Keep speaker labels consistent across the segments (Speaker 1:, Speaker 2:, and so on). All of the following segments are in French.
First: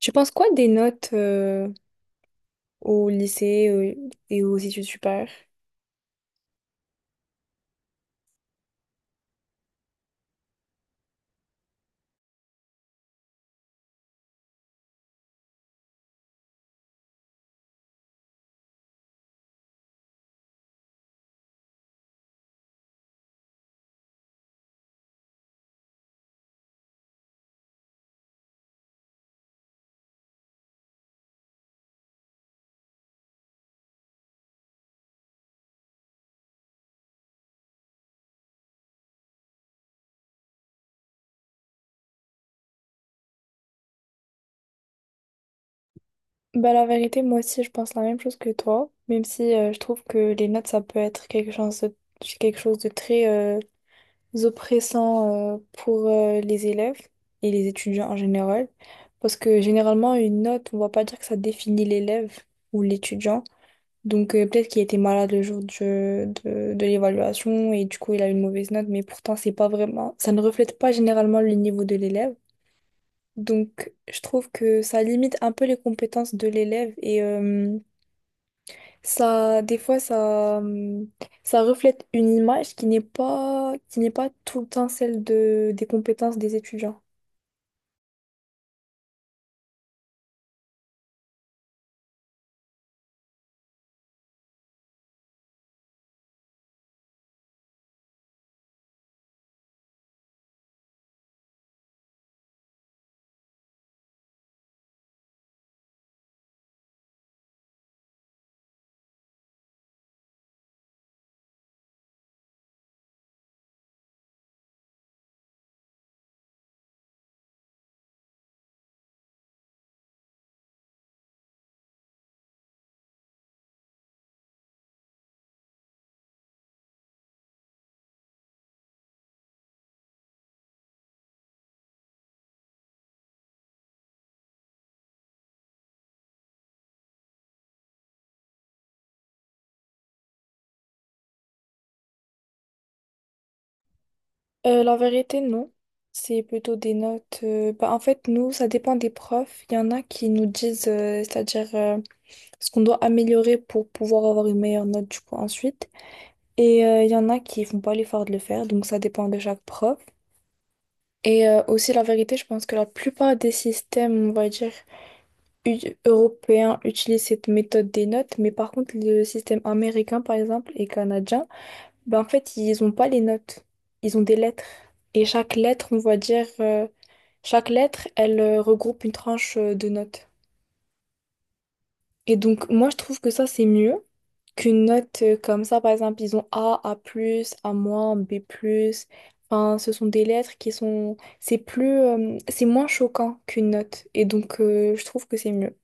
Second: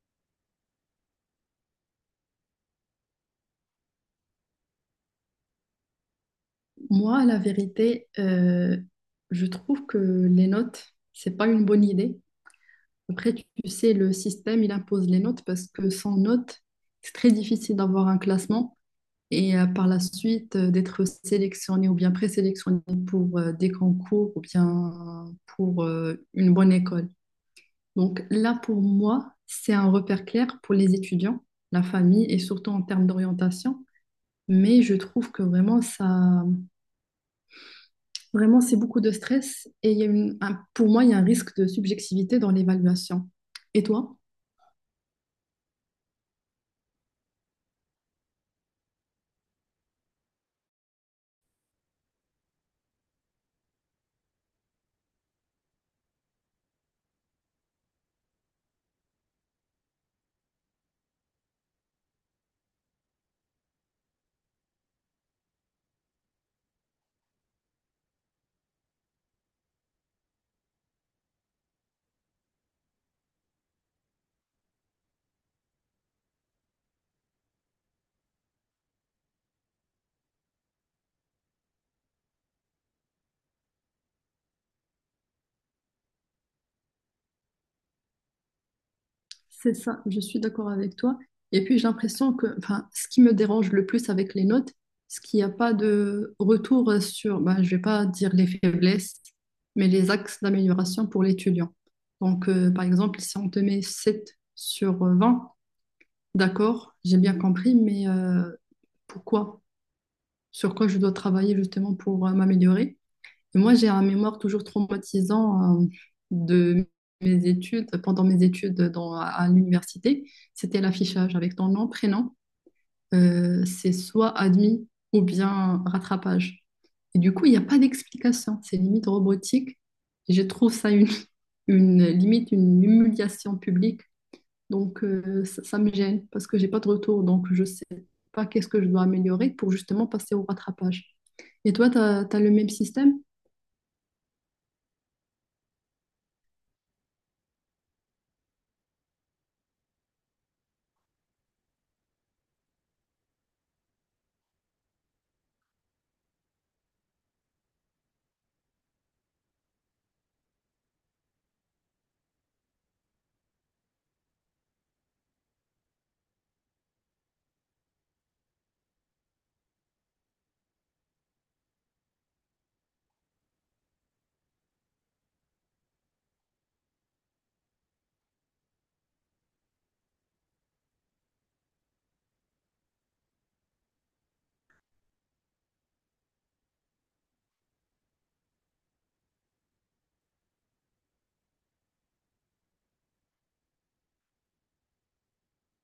Speaker 1: Tu penses quoi des notes au lycée et aux études supérieures?
Speaker 2: Moi, la vérité, je trouve que les notes, c'est pas une bonne idée. Après, tu sais, le système, il impose les notes parce que sans notes, c'est très difficile d'avoir un classement et par la suite d'être sélectionné ou bien présélectionné pour des concours ou bien pour une bonne école. Donc là, pour moi, c'est un repère clair pour les étudiants, la famille et surtout en termes d'orientation. Mais je trouve que vraiment ça. Vraiment, c'est beaucoup de stress et il y a pour moi, il y a un risque de subjectivité dans l'évaluation. Et toi?
Speaker 1: Bah la vérité, moi aussi, je pense la même chose que toi, même si je trouve que les notes, ça peut être quelque chose de très oppressant pour les élèves et les étudiants en général, parce que généralement, une note, on va pas dire que ça définit l'élève ou l'étudiant, donc peut-être qu'il était malade le jour de l'évaluation et du coup, il a une mauvaise note, mais pourtant, c'est pas vraiment, ça ne reflète pas généralement le niveau de l'élève. Donc, je trouve que ça limite un peu les compétences de l'élève et ça, des fois, ça reflète une image qui n'est pas tout le temps celle de, des compétences des étudiants.
Speaker 2: C'est ça, je suis d'accord avec toi. Et puis, j'ai l'impression que enfin, ce qui me dérange le plus avec les notes, c'est qu'il n'y a pas de retour sur, ben, je vais pas dire les faiblesses, mais les axes d'amélioration pour l'étudiant. Donc, par exemple, si on te met 7 sur 20. D'accord, j'ai bien compris, mais pourquoi? Sur quoi je dois travailler justement pour m'améliorer? Moi, j'ai un mémoire toujours traumatisant de mes études, pendant mes études à l'université. C'était l'affichage avec ton nom, prénom. C'est soit admis ou bien rattrapage. Et du coup, il n'y a pas d'explication. C'est limite robotique. Et je trouve ça limite une humiliation publique. Donc, ça, ça me gêne parce que j'ai pas de retour. Donc, je sais pas qu'est-ce que je dois améliorer pour justement passer au rattrapage. Et toi, tu as le même système?
Speaker 1: La vérité, non. C'est plutôt des notes. Bah, en fait, nous, ça dépend des profs. Il y en a qui nous disent, c'est-à-dire ce qu'on doit améliorer pour pouvoir avoir une meilleure note du coup ensuite. Et il y en a qui font pas l'effort de le faire, donc ça dépend de chaque prof. Et aussi, la vérité, je pense que la plupart des systèmes, on va dire, u- européens utilisent cette méthode des notes, mais par contre, le système américain, par exemple, et canadien, ben, en fait, ils ont pas les notes, ils ont des lettres. Et chaque lettre, on va dire, chaque lettre, elle regroupe une tranche de notes. Et donc, moi, je trouve que ça, c'est mieux qu'une note comme ça. Par exemple, ils ont A, A+, A-, B+. Enfin, ce sont des lettres qui sont, c'est plus, c'est moins choquant qu'une note. Et donc, je trouve que c'est mieux.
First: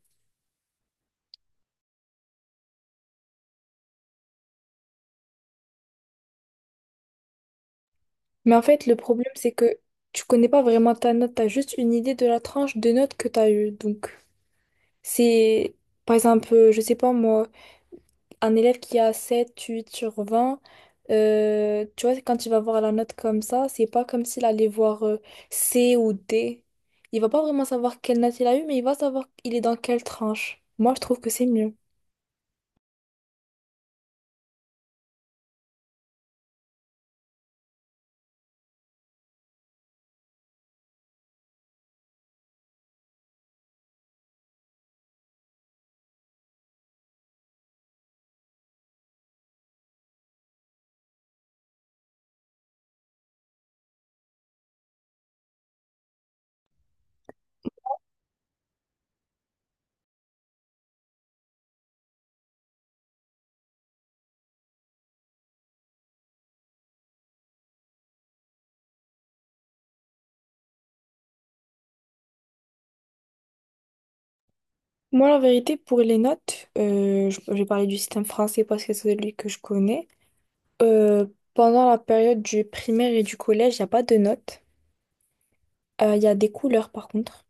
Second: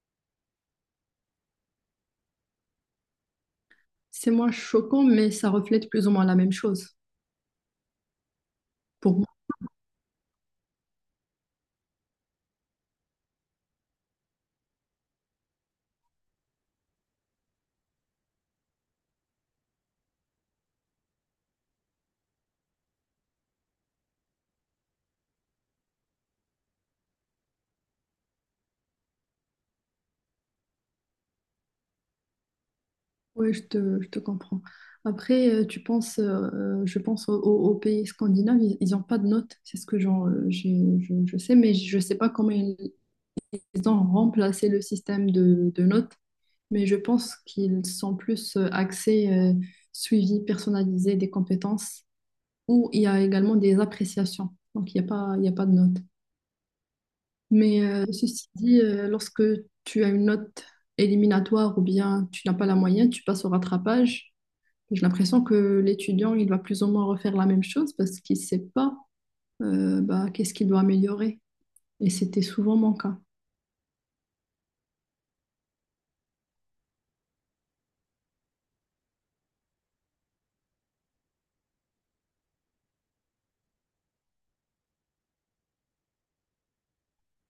Speaker 2: C'est moins choquant, mais ça reflète plus ou moins la même chose
Speaker 1: Mais en fait, le
Speaker 2: pour moi.
Speaker 1: problème, c'est que tu connais pas vraiment ta note. T'as juste une idée de la tranche de notes que t'as eue. Donc, c'est. Par exemple, je sais pas moi, un élève qui a 7, 8 sur 20, tu vois, quand il va voir la note comme ça, c'est pas comme s'il allait voir C ou D. Il va pas vraiment savoir quelle note il a eu, mais il va savoir il est dans quelle tranche. Moi, je trouve que c'est mieux.
Speaker 2: Oui, je te comprends. Après, je pense aux pays scandinaves, ils n'ont pas de notes. C'est ce que je sais, mais je ne sais pas comment ils, ils ont remplacé le système de notes. Mais je pense qu'ils sont plus axés suivi personnalisé des compétences où il y a également des appréciations. Donc, il y a pas de notes. Mais ceci dit, lorsque tu as une note éliminatoire ou bien tu n'as pas la moyenne, tu passes au rattrapage. J'ai l'impression que l'étudiant, il va plus ou moins refaire la même chose parce qu'il ne sait pas bah, qu'est-ce qu'il doit améliorer. Et c'était souvent mon cas.
Speaker 1: Moi, la vérité, pour les notes, je vais parler du système français parce que c'est celui que je connais. Euh, pendant la période du primaire et du collège, il n'y a pas de notes. Il y a des couleurs, par contre.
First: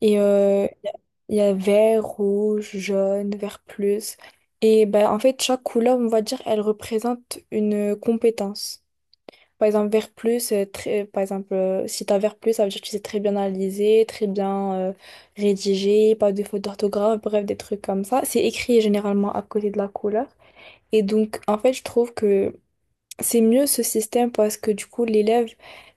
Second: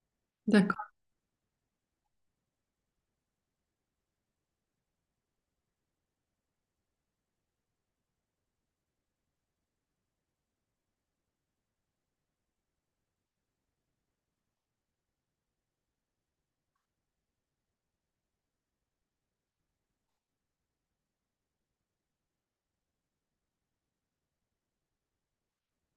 Speaker 1: Et
Speaker 2: D'accord.
Speaker 1: il y a vert, rouge, jaune, vert plus. Et bah, en fait, chaque couleur, on va dire, elle représente une compétence. Par exemple, vert plus, très, par exemple, si tu as vert plus, ça veut dire que tu sais très bien analyser, très bien rédiger, pas de faute d'orthographe, bref, des trucs comme ça. C'est écrit généralement à côté de la couleur. Et donc, en fait, je trouve que c'est mieux ce système parce que du coup, l'élève,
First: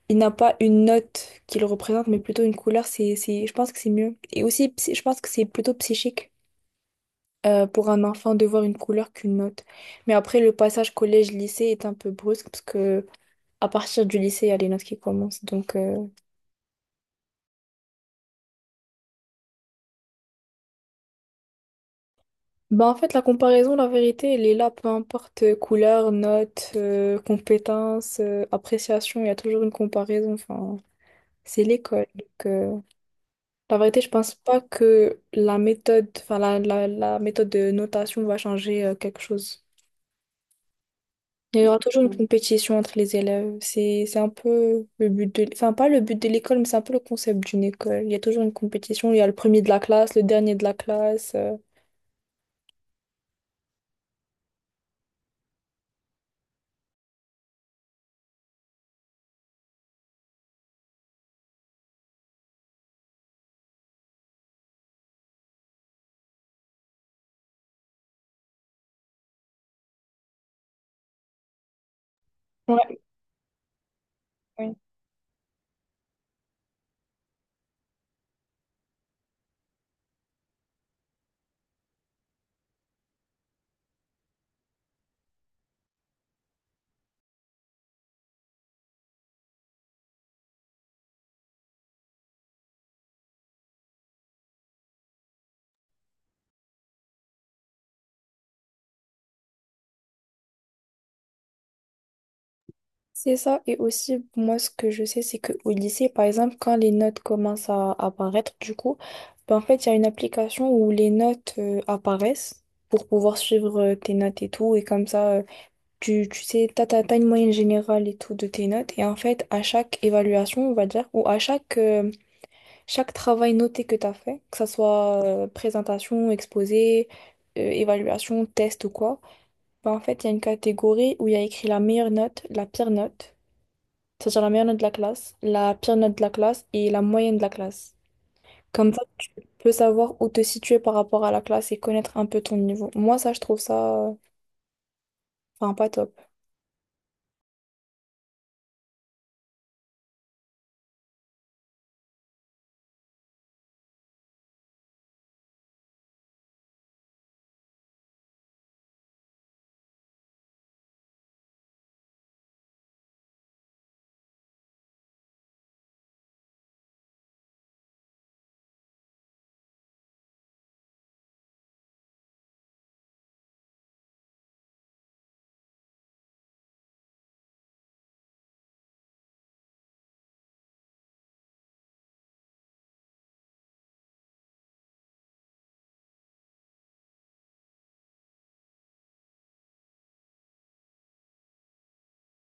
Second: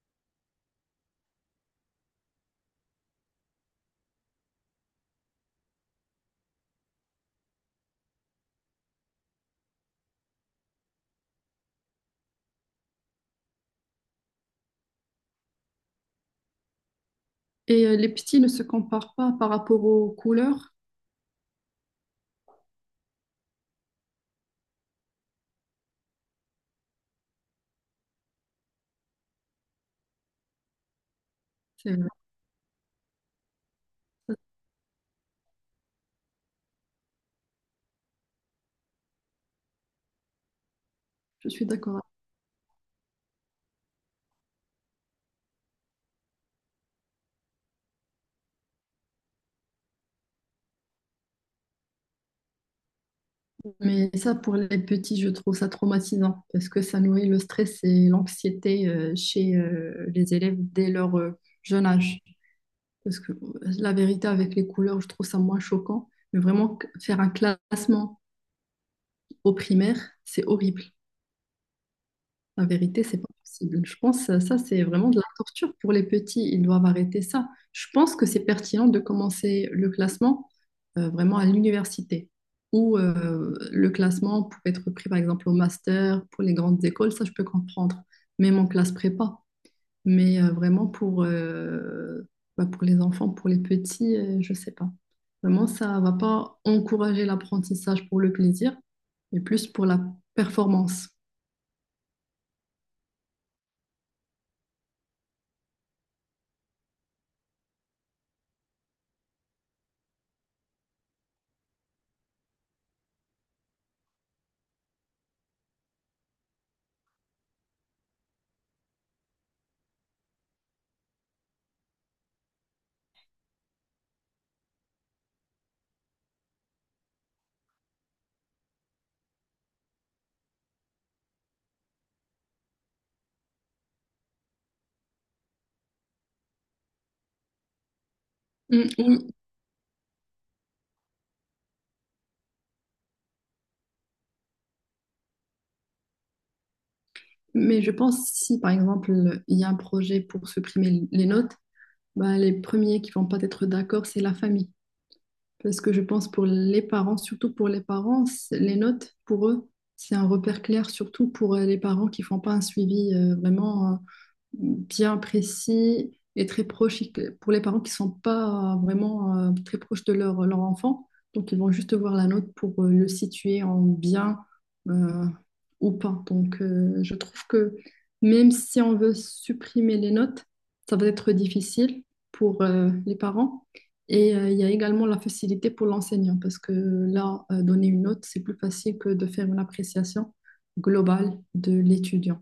Speaker 1: il n'a pas une note qui le représente, mais plutôt une couleur. Je pense que c'est mieux. Et aussi, je pense que c'est plutôt psychique pour un enfant de voir une couleur qu'une note. Mais après, le passage collège-lycée est un peu brusque parce que à partir du lycée, il y a les notes qui commencent. Donc,
Speaker 2: Et les petits ne se comparent pas par rapport aux couleurs.
Speaker 1: bah en fait, la comparaison, la vérité, elle est là, peu importe couleur, note, compétence, appréciation, il y a toujours une comparaison. Enfin, c'est
Speaker 2: C'est-
Speaker 1: l'école. Donc, la vérité, je pense pas que la méthode, enfin la méthode de notation va changer quelque chose.
Speaker 2: Je
Speaker 1: Il
Speaker 2: suis
Speaker 1: y aura
Speaker 2: d'accord
Speaker 1: toujours
Speaker 2: toi.
Speaker 1: une compétition entre les élèves. C'est un peu le but de, enfin pas le but de l'école, mais c'est un peu le concept d'une école. Il y a toujours une compétition. Il y a le premier de la classe, le dernier de la classe.
Speaker 2: Mais ça, pour les petits, je trouve ça traumatisant parce que ça nourrit le stress et l'anxiété chez les élèves dès leur jeune âge. Parce que la vérité avec les couleurs, je trouve ça moins choquant. Mais vraiment, faire un classement au primaire, c'est horrible. La vérité, c'est pas possible. Je pense que ça,
Speaker 1: Ouais.
Speaker 2: c'est vraiment de la torture pour les petits. Ils doivent arrêter ça. Je pense que c'est pertinent de commencer le classement vraiment à l'université, où le classement peut être pris, par exemple, au master, pour les grandes écoles, ça, je peux comprendre. Même en classe prépa. Mais vraiment pour, bah, pour les enfants, pour les petits, je sais pas. Vraiment, ça va pas encourager l'apprentissage pour le plaisir, mais plus pour la performance.
Speaker 1: C'est ça, et aussi, moi, ce que je sais, c'est qu'au lycée, par exemple, quand les notes commencent à apparaître, du coup, ben, en fait, il y a une application où les notes apparaissent pour pouvoir suivre tes notes et tout, et comme ça, tu sais, t'as une moyenne générale et tout de tes notes, et en fait, à chaque évaluation, on va dire, ou à chaque travail noté que t'as fait, que ça soit présentation, exposé, évaluation, test ou quoi, ben, en fait, il y a une catégorie où il y a écrit la meilleure note, la pire note. C'est-à-dire la meilleure note de la classe, la pire note de la classe et la moyenne de la classe.
Speaker 2: Mm,
Speaker 1: Comme ça, tu
Speaker 2: oui,
Speaker 1: peux savoir où te situer par rapport à la classe et connaître un peu ton niveau. Moi, ça, je trouve ça, enfin, pas top.
Speaker 2: mais je pense si, par exemple, il y a un projet pour supprimer les notes, bah, les premiers qui vont pas être d'accord, c'est la famille. Parce que je pense pour les parents, surtout pour les parents, les notes, pour eux, c'est un repère clair, surtout pour les parents qui font pas un suivi vraiment bien précis et très proche, pour les parents qui ne sont pas vraiment très proches de leur enfant. Donc, ils vont juste voir la note pour le situer en bien euh, ou pas. Donc, je trouve que même si on veut supprimer les notes, ça va être difficile pour les parents. Et il y a également la facilité pour l'enseignant parce que là, donner une note, c'est plus facile que de faire une appréciation globale de l'étudiant.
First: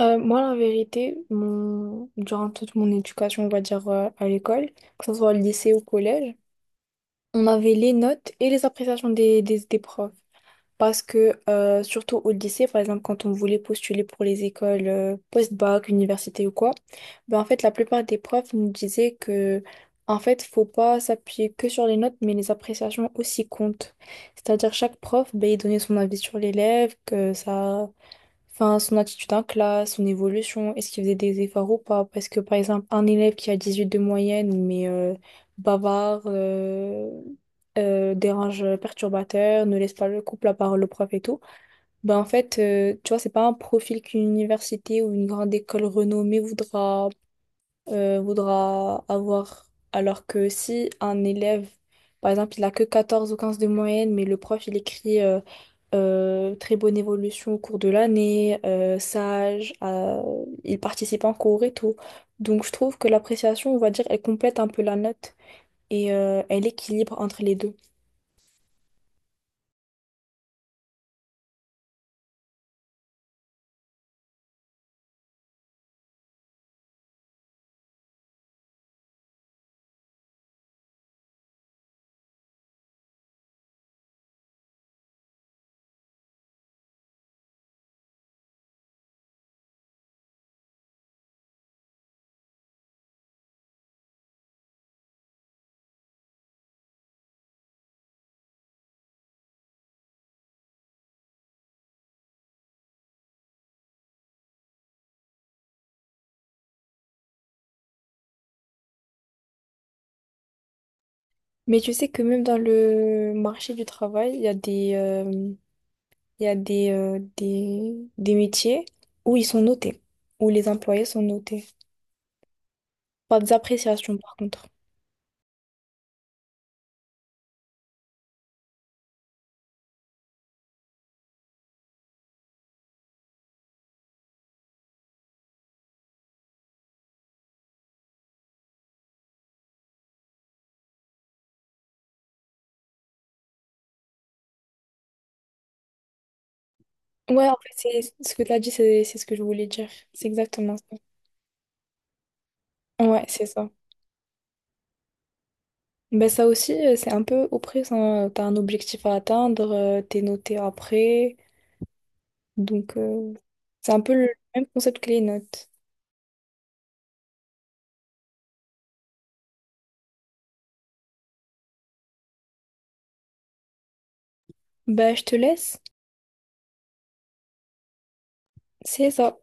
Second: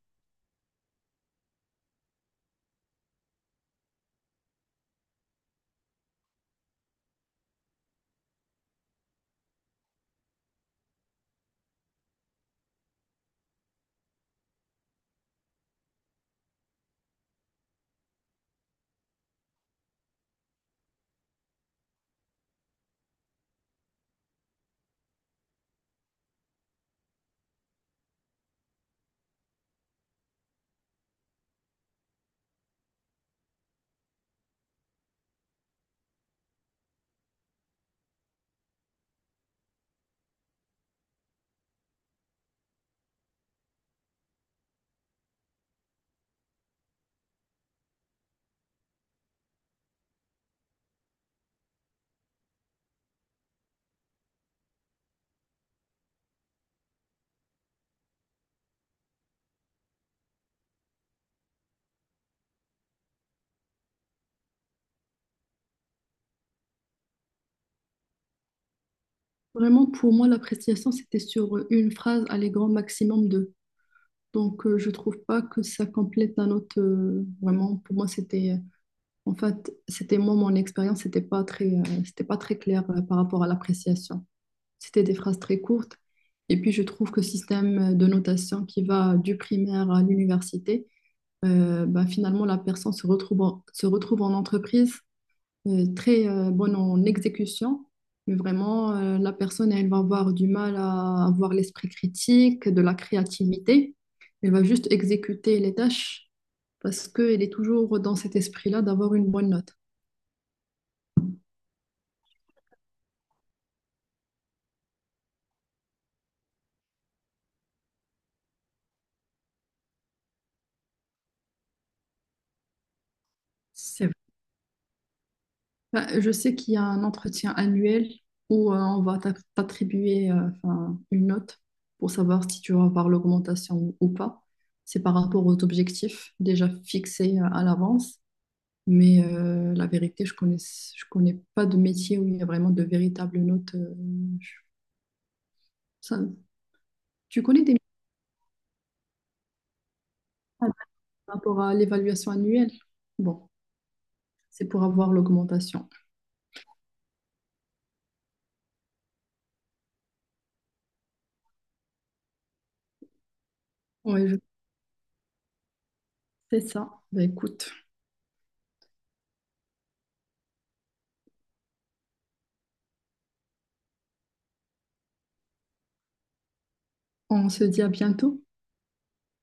Speaker 1: Moi, la vérité, durant toute mon éducation, on va dire, à l'école, que ce soit au lycée ou au collège, on avait les notes et les appréciations des profs. Parce que, surtout au lycée, par exemple, quand on voulait postuler pour les écoles post-bac, université ou quoi, ben en fait, la plupart des profs nous disaient que, en fait, faut pas s'appuyer que sur les notes, mais les appréciations aussi comptent. C'est-à-dire, chaque prof, ben, il donnait son avis sur l'élève, que ça. Enfin, son attitude en classe, son évolution, est-ce qu'il faisait des efforts ou pas? Parce que par exemple, un élève qui a 18 de moyenne, mais bavard, dérange, perturbateur, ne laisse pas le couple la parole au prof et tout, ben en fait, tu vois, c'est pas un profil qu'une université ou une grande école renommée voudra avoir. Alors que si un élève, par exemple, il a que 14 ou 15 de moyenne, mais le prof, il écrit très bonne évolution au cours de l'année, sage, il participe en cours et tout. Donc je trouve que l'appréciation, on va dire, elle complète un peu la note et elle équilibre entre les deux.
Speaker 2: Vraiment, pour moi, l'appréciation, c'était sur une phrase, allez, grand maximum deux. Donc, je trouve pas que ça complète un autre. Vraiment, pour moi, c'était. En fait, c'était moi, mon expérience, c'était pas très clair par rapport à l'appréciation. C'était des phrases très courtes. Et puis, je trouve que système de notation qui va du primaire à l'université, bah, finalement, la personne se retrouve en entreprise très bonne en exécution, mais vraiment, la personne, elle va avoir du mal à avoir l'esprit critique, de la créativité. Elle va juste exécuter les tâches parce qu'elle est toujours dans cet esprit-là d'avoir une bonne note.
Speaker 1: Mais tu sais que même dans le marché du travail, il y a des métiers où ils sont notés, où les employés sont notés, par des
Speaker 2: C'est.
Speaker 1: appréciations, par contre.
Speaker 2: Bah, je sais qu'il y a un entretien annuel où on va t'attribuer enfin, une note pour savoir si tu vas avoir l'augmentation ou pas. C'est par rapport aux objectifs déjà fixés à l'avance. Mais la vérité, je connais pas de métier où il y a vraiment de véritables notes. Je- ça- Tu
Speaker 1: Ouais, en
Speaker 2: connais des métiers
Speaker 1: fait, c'est ce que tu as dit, c'est ce que je voulais dire. C'est exactement ça.
Speaker 2: par rapport à l'évaluation annuelle?
Speaker 1: Ouais, c'est
Speaker 2: Bon,
Speaker 1: ça.
Speaker 2: c'est pour avoir l'augmentation.
Speaker 1: Ben ça aussi, c'est un peu oppressant. Tu t'as un objectif à atteindre, t'es noté après. Donc, c'est un peu le
Speaker 2: Oui,
Speaker 1: même concept que les notes.
Speaker 2: c'est ça. Bah, écoute,
Speaker 1: Ben, je te laisse.
Speaker 2: on se dit à bientôt.
Speaker 1: C'est ça.